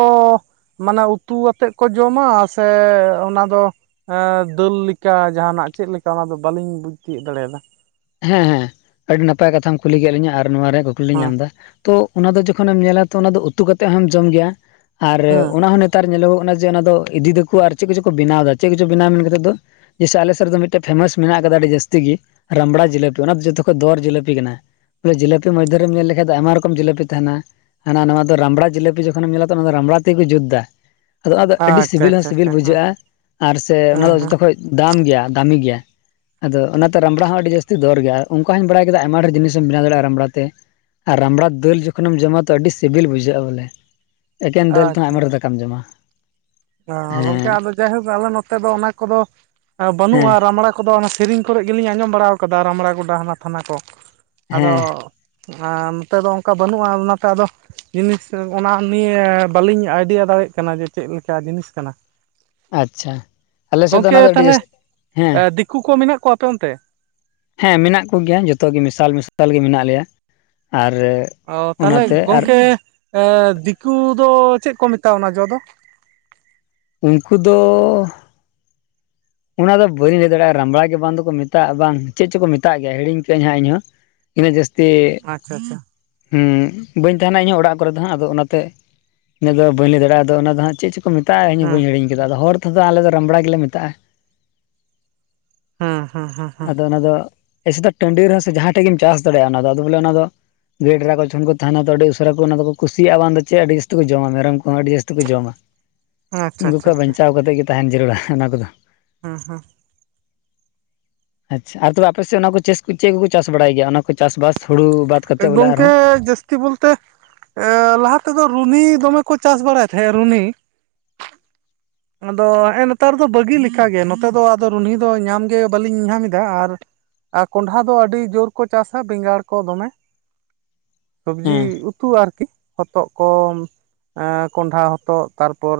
right: ᱢᱟᱱᱮ ᱩᱛᱩ ᱟᱛᱮᱜ ᱠᱚ ᱡᱚᱢᱟ ᱥᱮ ᱚᱱᱟ ᱫᱚ ᱮᱸ ᱫᱟᱹᱞ ᱞᱮᱠᱟ ᱡᱟᱦᱟᱸᱱᱟᱜ ᱪᱮᱫ ᱞᱮᱠᱟ ᱚᱱᱟ ᱫᱚ ᱵᱟᱹᱞᱤᱧ ᱵᱩᱡᱽ ᱛᱤᱭᱳᱜ ᱫᱟᱲᱮᱭᱟᱫᱟ
left: ᱦᱮᱸ ᱦᱮᱸ ᱟᱹᱰᱤ ᱱᱟᱯᱟᱭ ᱠᱟᱛᱷᱟᱢ ᱠᱩᱞᱤ ᱠᱮᱫ ᱞᱤᱧᱟ ᱟᱨ ᱱᱚᱣᱟ ᱨᱮᱭᱟᱜ ᱠᱩᱠᱞᱤ ᱞᱤᱧ
right: ᱦᱮᱸ
left: ᱮᱢ ᱫᱟ ᱛᱚ ᱚᱱᱟ ᱫᱚ ᱡᱚᱠᱷᱚᱱᱮᱢ ᱧᱮᱞᱟ ᱛᱚ ᱚᱱᱟ ᱩᱛᱩ ᱠᱟᱛᱮᱫ ᱦᱚᱸᱢ ᱡᱚᱢ ᱜᱮᱭᱟ ᱟᱨ
right: ᱦᱮᱸ
left: ᱚᱱᱟ ᱦᱚᱸ ᱱᱮᱛᱟᱨ ᱧᱮᱞᱚᱜᱚᱜ ᱠᱟᱱᱟ ᱡᱮ ᱚᱱᱟ ᱫᱚ ᱤᱫᱤ ᱫᱟᱠᱚ ᱟᱨ ᱪᱮᱫ ᱠᱚᱪᱚ ᱠᱚ ᱵᱮᱱᱟᱣ ᱫᱟ ᱪᱮᱫ ᱠᱚᱪᱚ ᱵᱮᱱᱟᱣ ᱢᱮᱱ ᱠᱟᱛᱮᱫ ᱫᱚ ᱡᱮᱭᱥᱮ ᱟᱞᱮ ᱥᱮᱫ ᱨᱮᱫᱚ ᱢᱤᱫᱴᱮᱡ ᱯᱷᱮᱢᱟᱥ ᱢᱮᱱᱟᱜ ᱟᱠᱟᱫᱟ ᱟᱹᱰᱤ ᱡᱟᱹᱥᱛᱤ ᱜᱤ ᱨᱟᱢᱵᱲᱟ ᱡᱤᱞᱟᱹᱯᱤ ᱚᱱᱟ ᱫᱚ ᱡᱚᱛᱚ ᱠᱷᱚᱡ ᱫᱚᱨ ᱡᱤᱞᱟᱹᱯᱤ ᱠᱟᱱᱟ ᱡᱤᱞᱟᱹᱯᱤ ᱢᱚᱫᱽᱫᱷᱮ ᱨᱮᱢ ᱧᱮᱞ ᱞᱮᱠᱷᱟᱡ ᱫᱚ ᱟᱭᱢᱟ ᱨᱚᱠᱚᱢ ᱡᱤᱞᱟᱹᱯᱤ ᱛᱟᱦᱮᱱᱟ ᱦᱟᱱᱟ ᱱᱚᱣᱟ ᱫᱚ ᱨᱟᱢᱲᱟ ᱡᱤᱞᱟᱹᱯᱤ ᱡᱚᱠᱷᱚᱱᱮᱢ ᱧᱮᱞᱟ ᱛᱚ ᱚᱱᱟ ᱫᱚ ᱨᱟᱢᱲᱟ ᱛᱮᱜᱮ ᱠᱩ ᱡᱩᱛᱫᱟ ᱟᱫᱚ ᱚᱱᱟ ᱫᱚ ᱟᱹᱰᱤ
right: ᱟᱪᱪᱷᱟ
left: ᱥᱤᱵᱤᱞ ᱦᱚᱸ
right: ᱟᱪᱪᱷᱟ
left: ᱥᱤᱵᱤᱞ
right: ᱟᱪᱪᱷᱟ ᱦᱮᱸ
left: ᱵᱩᱡᱷᱟᱹᱜ-ᱟ ᱟᱨ ᱥᱮ ᱚᱱᱟ ᱫᱚ
right: ᱦᱮᱸ ᱦᱮᱸ
left: ᱡᱚᱛᱚ ᱠᱷᱚᱡ ᱫᱟᱢ ᱜᱮᱭᱟ ᱫᱟᱢᱤ ᱜᱮᱭᱟ ᱟᱫᱚ ᱚᱱᱟ ᱛᱮ ᱨᱟᱢᱲᱟ ᱦᱚᱸ ᱟᱹᱰᱤ ᱡᱟᱹᱥᱛᱤ ᱫᱚᱨ ᱜᱮᱭᱟ ᱟᱨ ᱚᱱᱠᱟ ᱦᱚᱸᱧ ᱵᱟᱲᱟᱭ ᱠᱮᱫᱟ ᱟᱭᱢᱟ ᱰᱷᱤᱨ ᱡᱤᱱᱤᱥᱮᱢ ᱵᱮᱱᱟᱣ ᱫᱟᱲᱮᱭᱟᱜᱼᱟ ᱨᱟᱢᱲᱟ ᱛᱮ ᱟᱨ ᱨᱟᱢᱵᱲᱟ ᱫᱟᱹᱞ ᱡᱚᱠᱷᱚᱱᱮᱢ ᱡᱚᱢᱟ ᱛᱚ ᱟᱹᱰᱤ ᱥᱤᱵᱤᱞ ᱵᱩᱡᱷᱟᱹᱜᱼᱟ ᱵᱚᱞᱮ ᱮᱠᱮᱱ ᱫᱟᱹᱞ ᱛᱮᱦᱚᱸ
right: ᱟᱪᱪᱷᱟ
left: ᱟᱭᱢᱟ ᱰᱷᱮᱨ ᱫᱟᱠᱟᱢ ᱡᱚᱢᱟ
right: ᱜᱚᱝᱠᱮ
left: ᱦᱮᱸ
right: ᱟᱫᱚ ᱡᱟᱭᱦᱳᱠ ᱟᱞᱮ ᱱᱚᱛᱮ ᱫᱚ ᱚᱱᱟ ᱠᱚᱫᱚ
left: ᱦᱮᱸ
right: ᱵᱟᱹᱱᱩᱜ-ᱟ ᱨᱟᱢᱲᱟ ᱠᱚᱫᱚ ᱚᱱᱟ ᱥᱤᱨᱤᱧ ᱠᱚᱨᱮᱜ ᱜᱤᱞᱤᱧ ᱟᱸᱡᱚᱢ ᱵᱟᱲᱟᱣ ᱠᱟᱫᱟ ᱨᱟᱢᱲᱟ ᱜᱚᱰᱟ ᱦᱟᱱᱟ ᱛᱷᱟᱱᱟ ᱠᱚ ᱟᱫᱚ
left: ᱦᱮᱸ
right: ᱟᱸ ᱱᱚᱛᱮ ᱫᱚ ᱚᱱᱠᱟ ᱵᱟᱹᱱᱩᱜᱼᱟ ᱚᱱᱟ ᱛᱮ ᱟᱫᱚ ᱡᱤᱱᱤᱥ ᱚᱱᱟ ᱱᱤᱭᱮ ᱵᱟᱹᱞᱤᱧ ᱟᱭᱰᱤᱭᱟ ᱫᱟᱲᱮᱭᱟᱜ ᱠᱟᱱᱟ ᱡᱮ ᱪᱮᱫ ᱞᱮᱠᱟ ᱡᱤᱱᱤᱥ ᱠᱟᱱᱟ
left: ᱟᱪᱪᱷᱟ ᱟᱞᱮ ᱥᱮᱫ ᱫᱚ
right: ᱜᱚᱝᱠᱮ
left: ᱚᱱᱟ ᱫᱚ ᱟᱹᱰᱤ
right: ᱛᱟᱦᱮᱞᱮ
left: ᱡᱟᱹᱥᱛᱤ ᱦᱮᱸ
right: ᱮ ᱫᱤᱠᱩ ᱠᱚ ᱢᱮᱱᱟᱜ ᱠᱚᱣᱟ ᱟᱯᱮ ᱚᱱᱛᱮ
left: ᱦᱮᱸ ᱢᱮᱱᱟᱜ ᱠᱚᱜᱮᱭᱟ ᱡᱚᱛᱚ ᱜᱮ ᱢᱮᱥᱟᱞ ᱢᱮᱥᱟᱞ ᱜᱮ ᱢᱮᱱᱟᱜ ᱞᱮᱭᱟ ᱟᱨ
right: ᱚ ᱛᱟᱦᱚᱞᱮ
left: ᱚᱱᱟᱛᱮ ᱟᱨ
right: ᱜᱚᱢᱠᱮ ᱮ ᱫᱤᱠᱩ ᱫᱚ ᱪᱮᱫ ᱠᱚ ᱢᱮᱛᱟᱜ ᱚᱱᱟ ᱡᱚ ᱫᱚ
left: ᱩᱱᱠᱩ ᱫᱚ ᱚᱱᱟ ᱫᱚ ᱵᱟᱹᱧ ᱞᱟᱹᱭ ᱫᱟᱲᱮᱭᱟᱜᱼᱟ ᱨᱟᱢᱵᱲᱟ ᱜᱮ ᱵᱟᱝ ᱫᱚᱠᱚ ᱢᱮᱛᱟᱜᱼᱟ ᱵᱟᱝ ᱪᱮᱫ ᱪᱚ ᱠᱚ ᱢᱮᱛᱟᱜ ᱜᱮᱭᱟ ᱦᱤᱲᱤᱧ ᱠᱟᱜ ᱟᱸᱧ ᱦᱟᱸᱜ ᱤᱧᱦᱚᱸ ᱤᱱᱟᱹ ᱡᱟᱹᱥᱛᱤ
right: ᱟᱪᱪᱷᱟ ᱟᱪᱪᱷᱟ
left: ᱦᱩᱸ ᱵᱟᱹᱧ ᱛᱟᱦᱮᱱᱟ ᱤᱧᱦᱚ ᱚᱲᱟᱜ ᱠᱚᱨᱮ ᱫᱚ ᱦᱟᱸᱜ ᱟᱫᱚ ᱚᱱᱟᱛᱮ ᱤᱱᱟᱹ ᱫᱚ ᱵᱟᱹᱧ ᱞᱟᱹᱭ ᱫᱟᱲᱮᱼᱟ ᱟᱫᱚ ᱚᱱᱟ ᱪᱮᱫ ᱪᱚ ᱠᱚ ᱢᱮᱛᱟᱜᱼᱟ ᱤᱧ ᱵᱟᱹᱧ
right: ᱦᱮᱸ
left: ᱦᱤᱲᱤᱧ ᱠᱟᱫᱟ ᱟᱫᱚ ᱦᱚᱲ ᱛᱮᱫᱚ ᱟᱞᱮᱫᱚ ᱨᱟᱢᱲᱟ ᱜᱮᱞᱮ ᱢᱮᱛᱟᱜᱼᱟ
right: ᱦᱟᱸ ᱦᱟᱸ ᱦᱟᱸ
left: ᱟᱫᱚ ᱚᱱᱟ ᱫᱚ ᱮᱥᱮᱫᱟᱜ ᱴᱟᱺᱰᱤ ᱨᱮᱦᱚᱸ ᱥᱮ ᱡᱟᱦᱟᱸ ᱴᱷᱮᱡ ᱜᱮᱢ ᱪᱟᱥ ᱫᱟᱲᱮᱭᱟᱜᱼᱟ ᱚᱱᱟ ᱟᱫᱚ ᱵᱚᱞᱮ ᱚᱱᱟ ᱫᱚ ᱜᱟᱹᱭ ᱰᱮᱨᱟ ᱠᱚ ᱡᱚᱠᱷᱚᱱ ᱠᱚ ᱛᱟᱦᱮᱸᱱᱟ ᱛᱚ ᱟᱹᱰᱤ ᱩᱥᱟᱹᱨᱟ ᱠᱚ ᱚᱱᱟ ᱫᱚᱠᱚ ᱠᱩᱥᱤᱭᱟᱜᱼᱟ ᱵᱟᱝᱫᱚ ᱪᱮᱫ ᱟᱹᱰᱤ ᱡᱟᱹᱥᱛᱤ ᱠᱚ ᱡᱚᱢᱟ ᱢᱮᱨᱚᱢ ᱠᱚᱦᱚᱸ ᱟᱹᱰᱤ ᱡᱟᱹᱥᱛᱤ ᱠᱚ ᱡᱚᱢᱟ
right: [inaudible]
left: ᱩᱱᱠᱩ
right: ᱟᱪᱪᱷᱟ
left: ᱠᱚᱡ
right: ᱟᱪᱪᱷᱟ
left: ᱵᱟᱧᱪᱟᱣ ᱠᱟᱛᱮᱫ ᱜᱮ ᱛᱟᱦᱮᱱ ᱡᱟᱹᱨᱩᱲᱟ ᱚᱱᱟ ᱠᱚᱫᱚ
right: ᱦᱮᱸ ᱦᱮᱸ
left: ᱟᱪᱪᱷᱟ ᱟᱨ ᱛᱚᱵᱮ ᱟᱯᱮᱥᱮᱫ ᱚᱱᱟ ᱠᱚ ᱪᱮᱫ ᱠᱚᱠᱚ ᱪᱟᱥ ᱵᱟᱲᱟᱭ ᱜᱮᱭᱟ ᱚᱱᱟ ᱠᱚ ᱪᱟᱥᱵᱟᱥ ᱦᱩᱲᱩ ᱵᱟ
right: ᱜᱚᱝᱠᱮ ᱡᱟᱹᱥ ᱛᱤ ᱵᱚᱞᱛᱮ ᱮ ᱞᱟᱦᱟ ᱛᱮᱫᱚ ᱨᱩᱱᱦᱤ ᱫᱚᱢᱮ ᱠᱚ ᱪᱟᱥ ᱵᱟᱲᱟᱭ ᱛᱟᱦᱮᱸᱜᱼᱟ ᱨᱩᱱᱦᱤ ᱟᱫᱚ ᱦᱮᱸ ᱱᱮᱛᱟᱨ ᱫᱚ ᱵᱟᱹᱜᱤ ᱞᱮᱠᱟ ᱜᱮ ᱱᱚᱛᱮ ᱫᱚ ᱟᱫᱚ ᱨᱩᱱᱦᱤ ᱫᱚ ᱧᱟᱢ ᱜᱮ ᱵᱟᱹᱞᱤᱧ ᱧᱟᱢ ᱮᱫᱟ ᱟᱨ ᱟᱨ ᱠᱚᱸᱰᱷᱟ ᱫᱚ ᱟᱹᱰᱤ ᱡᱳᱨ ᱠᱚ ᱪᱟᱥᱟ ᱵᱮᱸᱜᱟᱲ ᱠᱚ ᱫᱚᱢᱮ ᱥᱚᱵᱽᱡᱤ
left: ᱦᱮᱸ
right: ᱩ ᱩᱛᱩ ᱟᱨᱠᱤ ᱦᱚᱛᱚᱫ ᱠᱚ ᱠᱚᱸᱰᱷᱟ ᱦᱚᱛᱚᱫ ᱛᱟᱨᱯᱚᱨ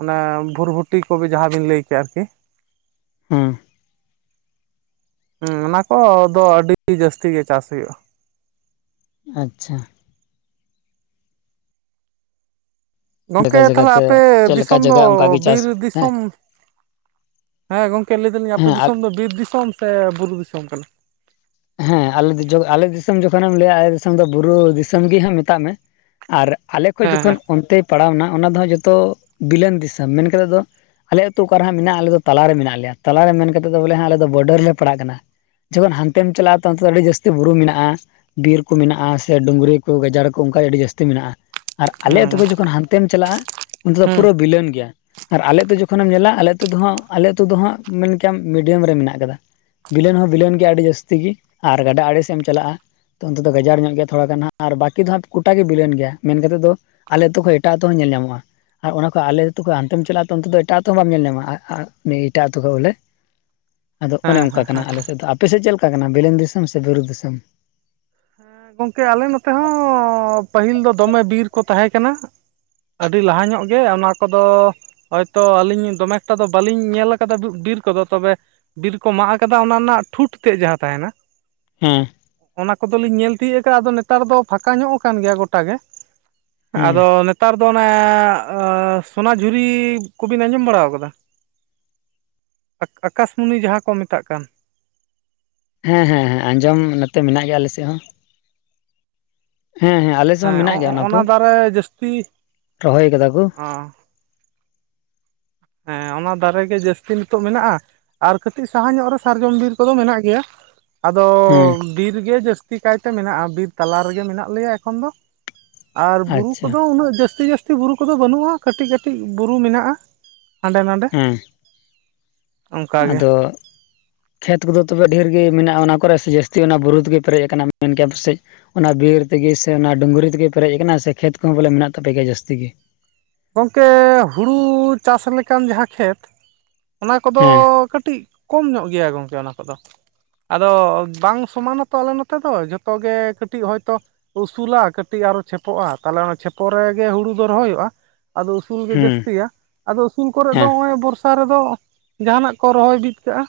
right: ᱚᱱᱮ ᱵᱷᱩᱨᱵᱷᱩᱴᱤ ᱠᱚ ᱡᱟᱦᱟᱸ ᱵᱤᱱ ᱞᱟᱹᱭ ᱠᱮᱫᱮᱜᱼᱟ ᱟᱨᱠᱤ
left: ᱦᱩᱸ
right: ᱦᱩᱸ ᱚᱱᱟ ᱠᱚᱫᱚ ᱟᱹᱰᱤ ᱡᱟᱹᱥᱛᱤ ᱜᱮ ᱪᱟᱥ ᱦᱩᱭᱩᱜᱼᱟ
left: ᱟᱪᱪᱷᱟ
right: ᱜᱚᱢᱠᱮ
left: ᱡᱟᱭᱜᱟ
right: ᱛᱟᱦᱚᱞᱮ
left: ᱡᱟᱭᱜᱟᱛᱮ
right: ᱟᱯᱮ
left: ᱪᱮᱫ ᱞᱮᱠᱟ
right: ᱫᱤᱥᱚᱢ ᱫᱚ
left: ᱡᱟᱭᱜᱟ ᱚᱱᱠᱟᱜᱮ ᱪᱟᱥ
right: ᱵᱤᱨ
left: ᱦᱮᱸ
right: ᱫᱤᱥᱚᱢ ᱦᱮᱸ ᱜᱚᱝᱠᱮ ᱞᱟᱹᱭ ᱫᱟᱞᱤᱧ ᱟᱯᱮ
left: ᱦᱮᱸ
right: ᱫᱤᱥᱚᱢ ᱫᱚ ᱵᱤᱨ ᱫᱤᱥᱚᱢ ᱥᱮ ᱵᱩᱨᱩ ᱫᱤᱥᱚᱢ ᱠᱟᱱᱟ
left: ᱦᱮᱸ ᱟᱞᱮ ᱟᱞᱮ ᱫᱤᱥᱚᱢ ᱡᱚᱠᱷᱚᱱᱮᱢ ᱞᱟᱹᱭᱟ ᱟᱞᱮ ᱫᱤᱥᱚᱢ ᱫᱚ ᱵᱩᱨᱩ ᱫᱤᱥᱚᱢ ᱜᱮ ᱦᱟᱸᱜ ᱢᱮᱛᱟᱜ ᱢᱮ ᱟᱨ ᱟᱞᱮ ᱠᱷᱚᱡ
right: ᱦᱮᱸ ᱦᱮᱸ
left: ᱡᱚᱠᱷᱚᱱ ᱚᱱᱛᱮ ᱯᱟᱲᱟᱣᱱᱟ ᱚᱱᱟ ᱫᱚ ᱡᱚᱛᱚ ᱵᱤᱞᱟᱹᱱ ᱫᱤᱥᱚᱢ ᱢᱮᱱ ᱠᱟᱛᱷᱟ ᱫᱚ ᱟᱞᱮ ᱟᱹᱛᱩ ᱚᱠᱟᱨᱮ ᱦᱟᱸᱜ ᱢᱮᱱᱟᱜᱼᱟ ᱟᱞᱮ ᱫᱚ ᱛᱟᱞᱟᱨᱮ ᱢᱮᱱᱟᱜ ᱞᱮᱭᱟ ᱛᱟᱞᱟᱨᱮ ᱢᱮᱱ ᱠᱟᱛᱮ ᱫᱚ ᱵᱚᱞᱮ ᱟᱞᱮ ᱫᱚ ᱵᱚᱰᱟᱨ ᱨᱮᱞᱮ ᱯᱟᱲᱟᱜ ᱠᱟᱱᱟ ᱡᱚᱠᱷᱚᱱ ᱦᱟᱱᱛᱮᱢ ᱪᱟᱞᱟᱜᱼᱟ ᱛᱚ ᱚᱱᱛᱮ ᱫᱚ ᱟᱹᱰᱤ ᱡᱟᱹᱥᱛᱤ ᱵᱩᱨᱩ ᱢᱮᱱᱟᱜᱼᱟ ᱵᱤᱨ ᱠᱚ ᱢᱮᱱᱟᱜᱼᱟ ᱥᱮ ᱰᱩᱝᱨᱤ ᱠᱚ ᱜᱟᱡᱟᱲ ᱠᱚ ᱚᱱᱠᱟ ᱜᱮ ᱟᱹᱰᱤ ᱡᱟᱹᱥᱛᱤ ᱢᱮᱱᱟᱜᱼᱟ ᱟᱨ ᱟᱞᱮ ᱟᱹᱛᱩ
right: ᱦᱮᱸ
left: ᱠᱷᱚᱱ ᱡᱚᱠᱷᱚᱱ ᱦᱟᱱᱛᱮᱢ ᱪᱟᱞᱟᱜᱼᱟ ᱩᱱᱛᱮ ᱫᱚ
right: ᱦᱮᱸ
left: ᱯᱩᱨᱟᱹ ᱵᱤᱞᱟᱹᱱ ᱜᱮᱭᱟ ᱟᱨ ᱟᱞᱮ ᱟᱹᱛᱩ ᱡᱚᱠᱷᱚᱱᱮᱢ ᱧᱮᱞᱟ ᱟᱞᱮ ᱟᱞᱮ ᱟᱹᱛᱩ ᱫᱚᱦᱟᱸᱜ ᱢᱮᱱ ᱠᱮᱭᱟᱢ ᱢᱤᱰᱤᱭᱟᱢ ᱨᱮ ᱢᱮᱱᱟᱜ ᱟᱠᱟᱫᱟ ᱵᱤᱞᱟᱹᱱ ᱦᱚᱸ ᱵᱤᱞᱚᱱ ᱜᱮᱭᱟ ᱟᱹᱰᱤ ᱡᱟᱹᱥᱛᱤ ᱜᱮ ᱟᱨ ᱜᱟᱰᱟ ᱟᱲᱮᱥᱮᱫ ᱮᱢ ᱪᱟᱞᱟᱜᱼᱟ ᱛᱚ ᱚᱱᱛᱮ ᱫᱚ ᱜᱟᱡᱟᱲ ᱧᱚᱜ ᱜᱮᱭᱟ ᱛᱷᱚᱲᱟ ᱜᱟᱱ ᱦᱟᱸᱜ ᱟᱨ ᱵᱟᱠᱤ ᱫᱚ ᱦᱟᱸᱜ ᱜᱚᱴᱟ ᱜᱮ ᱵᱤᱞᱚᱱ ᱜᱮᱭᱟ ᱢᱮᱱᱛᱮᱫ ᱫᱚ ᱟᱞᱮ ᱟᱹᱛᱩ ᱠᱷᱚᱱ ᱮᱴᱟᱜ ᱟᱹᱛᱩ ᱦᱚᱸ ᱧᱮᱞ ᱧᱟᱢᱚᱜᱼᱟ ᱟᱨ ᱚᱱᱟ ᱠᱷᱚᱡ ᱟᱞᱮ ᱟᱹᱛᱩ ᱠᱷᱚᱡ ᱦᱟᱱᱛᱮᱢ ᱪᱟᱞᱟᱜᱼᱟ ᱚᱱᱛᱮ ᱫᱚ ᱮᱴᱟᱜ ᱟᱹᱛᱳ ᱦᱚᱸ ᱵᱟᱢ ᱧᱮᱞ ᱧᱟᱢᱟ ᱮᱴᱟᱜ ᱟᱹᱛᱳ ᱠᱷᱚᱡ ᱵᱚᱞᱮ
right: [inaudible]
left: ᱟᱫᱚ ᱚᱱᱮ ᱚᱱᱠᱟ
right: ᱦᱮᱸ
left: ᱠᱟᱱᱟ
right: ᱦᱮᱸ
left: ᱟᱞᱮ ᱥᱮᱫ ᱫᱚ ᱟᱯᱮᱥᱮᱫ ᱪᱮᱫ ᱞᱮᱠᱟ ᱠᱟᱱᱟ ᱵᱮᱞᱮᱱ ᱫᱤᱥᱚᱢ ᱥᱮ ᱵᱩᱨᱩ ᱫᱤᱥᱚᱢ
right: ᱜᱚᱝᱠᱮ ᱟᱞᱮ ᱱᱚᱛᱮ ᱦᱚᱸ ᱯᱟᱹᱦᱤᱞ ᱫᱚ ᱫᱚᱢᱮ ᱵᱤᱨ ᱠᱚ ᱛᱟᱦᱮᱸ ᱠᱟᱱᱟ ᱟᱹᱰᱤ ᱞᱟᱦᱟ ᱧᱚᱜ ᱜᱮ ᱚᱱᱟ ᱠᱚᱫᱚ ᱦᱳᱭ ᱛᱚ ᱟᱹᱞᱤᱧ ᱫᱚᱢᱮ ᱮᱠᱴᱟ ᱫᱚ ᱵᱟᱹᱞᱤᱧ ᱧᱮᱞ ᱠᱟᱫᱟ ᱵᱤᱨ ᱠᱚᱫᱚ ᱛᱚᱵᱮ ᱵᱤᱨ ᱠᱚ ᱢᱟᱜ ᱟᱠᱟᱫᱟ ᱚᱱᱟ ᱨᱮᱱᱟᱜ ᱴᱷᱩᱸᱴ ᱛᱮᱫ ᱡᱟᱦᱟᱸ ᱛᱟᱦᱮᱱᱟ
left: ᱦᱩᱸ
right: ᱠᱚᱫᱚ ᱞᱤᱧ ᱧᱮᱞ ᱛᱤᱭᱳ ᱟᱠᱟᱫᱟ ᱟᱫᱚ ᱱᱮᱛᱟᱨ ᱫᱚ ᱯᱷᱟᱸᱠᱟ ᱧᱚᱜ ᱟᱠᱟᱱ ᱜᱮᱭᱟ ᱜᱚᱴᱟ ᱜᱮ
left: ᱦᱮᱸ
right: ᱟᱫᱚ ᱱᱮᱛᱟᱨ ᱫᱚ ᱚᱱᱮ ᱥᱚᱱᱟᱡᱷᱩᱨᱤ ᱠᱚᱵᱤᱱ ᱟᱸᱡᱚᱢ ᱵᱟᱲᱟ ᱟᱠᱟᱫᱟ ᱟᱠᱟᱥᱢᱩᱱᱤ ᱡᱟᱦᱟᱸ ᱠᱚ ᱢᱮᱛᱟᱜ ᱠᱟᱱ
left: ᱦᱮᱸ ᱦᱮᱸ ᱦᱮᱸ ᱟᱸᱡᱚᱢ ᱱᱚᱛᱮ ᱢᱮᱱᱟᱜ ᱜᱮᱭᱟ ᱟᱞᱮᱥᱮᱫ ᱦᱚᱸ ᱦᱮᱸ ᱦᱮᱸ ᱟᱞᱮᱥᱮᱫ ᱦᱚᱸ ᱢᱮᱱᱟᱜ ᱜᱮᱭᱟ ᱚᱱᱟ ᱠᱚ ᱨᱚᱦᱚᱭ ᱟᱠᱟᱫᱟ ᱠᱚ
right: ᱚ ᱦᱮᱸ ᱚᱱᱟ ᱫᱟᱨᱮ ᱜᱮ ᱡᱟᱹᱥᱛᱤ ᱱᱤᱛᱚᱜ ᱢᱮᱱᱟᱜᱼᱟ ᱟᱨ ᱠᱟᱹᱴᱤᱡ ᱥᱟᱦᱟ ᱧᱚᱜ ᱨᱮ ᱥᱟᱨᱡᱚᱢ ᱵᱤᱨ ᱠᱚᱫᱚ ᱢᱮᱱᱟᱜ ᱜᱮᱭᱟ ᱟᱫᱚ
left: ᱦᱩᱸ
right: ᱵᱤᱨ ᱜᱮ ᱡᱟᱹᱥᱛᱤ ᱠᱟᱭᱛᱮ ᱢᱮᱱᱟᱜᱼᱟ ᱵᱤᱨ ᱛᱟᱞᱟ ᱨᱮᱜᱮ ᱢᱮᱱᱟᱜ ᱞᱮᱭᱟ ᱮᱠᱷᱚᱱ ᱫᱚ ᱟᱨ ᱵᱩᱨᱩ
left: ᱟᱪᱪᱷᱟ
right: ᱠᱚᱫᱚ ᱩᱱᱟᱹᱜ ᱡᱟᱹᱥᱛᱤ ᱡᱟᱹᱥᱛᱤ ᱵᱩᱨᱩ ᱠᱚᱫᱚ ᱵᱟᱹᱱᱩᱜᱼᱟ ᱠᱟᱹᱴᱤᱡ ᱠᱟᱹᱴᱤᱡ ᱵᱩᱨᱩ ᱢᱮᱱᱟᱜᱼᱟ ᱦᱟᱸᱰᱮ ᱱᱟᱰᱮ
left: ᱦᱮᱸ
right: ᱚᱱᱠᱟᱜᱮ
left: ᱟᱫᱚ ᱠᱷᱮᱛ ᱠᱚᱫᱚ ᱛᱚᱵᱮ ᱰᱷᱮᱨ ᱜᱮ ᱢᱮᱱᱟᱜᱼᱟ ᱚᱱᱟ ᱠᱚᱨᱮ ᱥᱮ ᱡᱟᱹᱥᱛᱤ ᱚᱱᱟ ᱵᱩᱨᱩ ᱛᱮᱜᱮ ᱯᱮᱨᱮᱡ ᱟᱠᱟᱱᱟ ᱢᱮᱱ ᱠᱮ ᱯᱮᱥᱮ ᱚᱱᱟ ᱵᱤᱨ ᱛᱮᱜᱮ ᱥᱮ ᱚᱱᱟ ᱰᱩᱝᱨᱤ ᱛᱮᱜᱮ ᱯᱮᱨᱮᱡ ᱟᱠᱟᱱᱟ ᱥᱮ ᱠᱷᱮᱛ ᱠᱚᱦᱚᱸ ᱵᱚᱞᱮ ᱢᱮᱱᱟᱜ ᱛᱟᱯᱮ ᱜᱮᱭᱟ ᱡᱟᱹᱥᱛᱤ ᱜᱮ?
right: ᱜᱚᱝᱠᱮ ᱦᱩᱲᱩ ᱪᱟᱥ ᱞᱮᱠᱟᱱ ᱡᱟᱦᱟᱸ ᱠᱷᱮᱛ ᱚᱱᱟ ᱠᱚᱫᱚ
left: ᱦᱮᱸ
right: ᱠᱟᱹᱴᱤᱡ ᱠᱚᱢ ᱧᱚᱜ ᱜᱮᱭᱟ ᱜᱚᱢᱠᱮ ᱚᱱᱟ ᱠᱚᱫᱚ᱾ ᱟᱫᱚ ᱵᱟᱝ ᱥᱚᱢᱟᱱᱟᱛᱚ ᱟᱞᱮ ᱱᱚᱛᱮ ᱫᱚ ᱡᱚᱛᱚ ᱜᱮ ᱠᱟᱹᱴᱤᱡ ᱦᱚᱭᱛᱚ ᱩᱥᱩᱞᱟ ᱠᱟᱹᱴᱤᱡ ᱟᱨᱚ ᱪᱷᱮᱯᱚᱜᱼᱟ ᱛᱟᱦᱞᱮ ᱚᱱᱟ ᱪᱷᱮᱯᱚ ᱨᱮᱜᱮ ᱦᱩᱲᱩ ᱫᱚ ᱨᱚᱦᱚᱭᱚᱜᱼᱟ᱾ ᱟᱫᱚ ᱩᱥᱩᱞ ᱜᱮ
left: ᱦᱩᱸ
right: ᱡᱟᱹᱥᱛᱤᱭᱟ ᱟᱫᱚ ᱩᱥᱩᱞ ᱠᱚᱨᱮᱫ ᱫᱚ
left: ᱦᱮᱸ
right: ᱦᱚᱸᱜᱼᱚᱭ ᱵᱚᱨᱥ ᱥᱟ ᱨᱮᱫᱚ ᱡᱟᱦᱟᱱᱟᱜ ᱠᱚ ᱨᱚᱦᱚᱭ ᱵᱤᱫ ᱠᱟᱜᱼᱟ᱾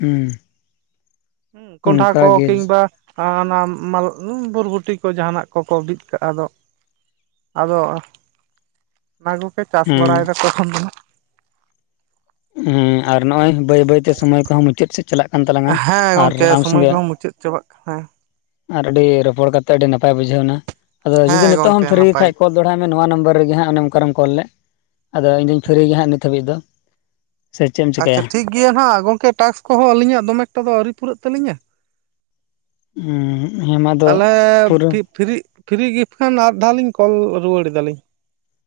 left: ᱦᱩᱸ
right: ᱦᱩᱸ ᱠᱚᱸᱱᱰᱦᱟ
left: ᱚᱱᱠᱟ
right: ᱠᱚ
left: ᱜᱮ
right: ᱠᱤᱝᱵᱟ ᱟᱨ ᱚᱱᱟᱢᱟᱞ ᱵᱩᱨᱵᱩᱴᱤ ᱠᱚ ᱡᱟᱦᱟᱱᱟᱜ ᱠᱚᱠᱚ ᱵᱤᱫ ᱠᱟᱜᱼᱟ ᱫᱚ᱾ ᱟᱫᱚ ᱚᱱᱟ ᱠᱚᱯᱮ ᱪᱟᱥ
left: ᱦᱮᱸ
right: ᱵᱟᱲᱟᱭᱮᱫᱟ ᱛᱚᱠᱷᱚᱱ ᱫᱚ ᱦᱟᱸᱜ᱾
left: ᱦᱮᱸ ᱟᱨ ᱱᱚᱜᱼᱚᱭ ᱵᱟᱹᱭ ᱵᱟᱹᱭᱛᱮ ᱥᱚᱢᱚᱭ ᱠᱚᱦᱚᱸ ᱢᱩᱪᱟᱹᱫ ᱥᱮᱫ ᱪᱟᱞᱟᱜ ᱠᱟᱱ ᱛᱟᱞᱟᱝᱟ
right: ᱦᱟᱸᱜ ᱦᱮᱸ
left: ᱟᱨ
right: ᱜᱚᱝᱠᱮ
left: ᱟᱢ
right: ᱥᱚᱢᱚᱭ
left: ᱥᱚᱸᱜᱮ
right: ᱠᱚᱦᱚᱸ ᱢᱩᱪᱟᱹᱫ ᱪᱟᱵᱟᱜ ᱠᱟᱱᱟ
left: ᱟᱨ ᱟᱹᱰᱤ ᱨᱚᱯᱚᱲ ᱠᱟᱛᱮᱜ ᱟᱹᱰᱤ ᱱᱟᱯᱟᱭ ᱵᱩᱡᱷᱟᱹᱣᱱᱟ ᱟᱫᱚ ᱡᱩᱫᱤ
right: ᱦᱮᱸ
left: ᱱᱤᱛᱚᱜ ᱦᱚᱢ
right: ᱜᱚᱝᱠᱮ
left: ᱯᱷᱤᱨᱤ ᱜᱮ
right: ᱱᱟᱯᱟᱭ
left: ᱠᱷᱟᱡ ᱠᱚᱞ ᱫᱚᱦᱲᱟᱭ ᱢᱮ ᱱᱚᱣᱟ ᱱᱟᱢᱵᱟᱨ ᱨᱮᱜᱮ ᱦᱟᱸᱜ ᱚᱱᱮ ᱚᱠᱟᱨᱮᱢ ᱠᱚᱞ ᱞᱮᱫ ᱟᱫᱚ ᱤᱧᱫᱚᱧ ᱯᱷᱤᱨᱤ ᱜᱮ ᱦᱟᱸᱜ ᱱᱤᱛ ᱫᱚ ᱦᱟᱹᱵᱤᱡ ᱫᱚ᱾ ᱥᱮ ᱪᱮᱫ ᱮᱢ
right: ᱟᱪᱪᱷᱟ
left: ᱪᱤᱠᱟᱹᱭᱟ
right: ᱴᱷᱤᱠ ᱜᱮᱭᱟ ᱦᱟᱸᱜ ᱜᱚᱝᱠᱮ ᱴᱟᱥᱠ ᱠᱚᱦᱚᱸ ᱟᱹᱞᱤᱧᱟᱜ ᱫᱚᱢᱮ ᱮᱠᱴᱟ ᱫᱚ ᱟᱹᱣᱨᱤ ᱯᱩᱨᱟᱹᱜ ᱛᱟᱹᱞᱤᱧᱟ᱾
left: ᱦᱮᱸ ᱢᱟ ᱟᱫᱚ
right: ᱛᱟᱦᱞᱮ
left: ᱯᱩᱨᱟᱹ
right: ᱯᱷᱤᱜ ᱯᱷᱤᱨᱤᱜ ᱯᱷᱨᱤ ᱜᱤᱯᱷ ᱠᱷᱟᱱ ᱟᱨᱫᱷᱟᱣ ᱞᱤᱧ ᱠᱚᱞ ᱨᱩᱣᱟᱹᱲ ᱮᱫᱟᱞᱤᱧ᱾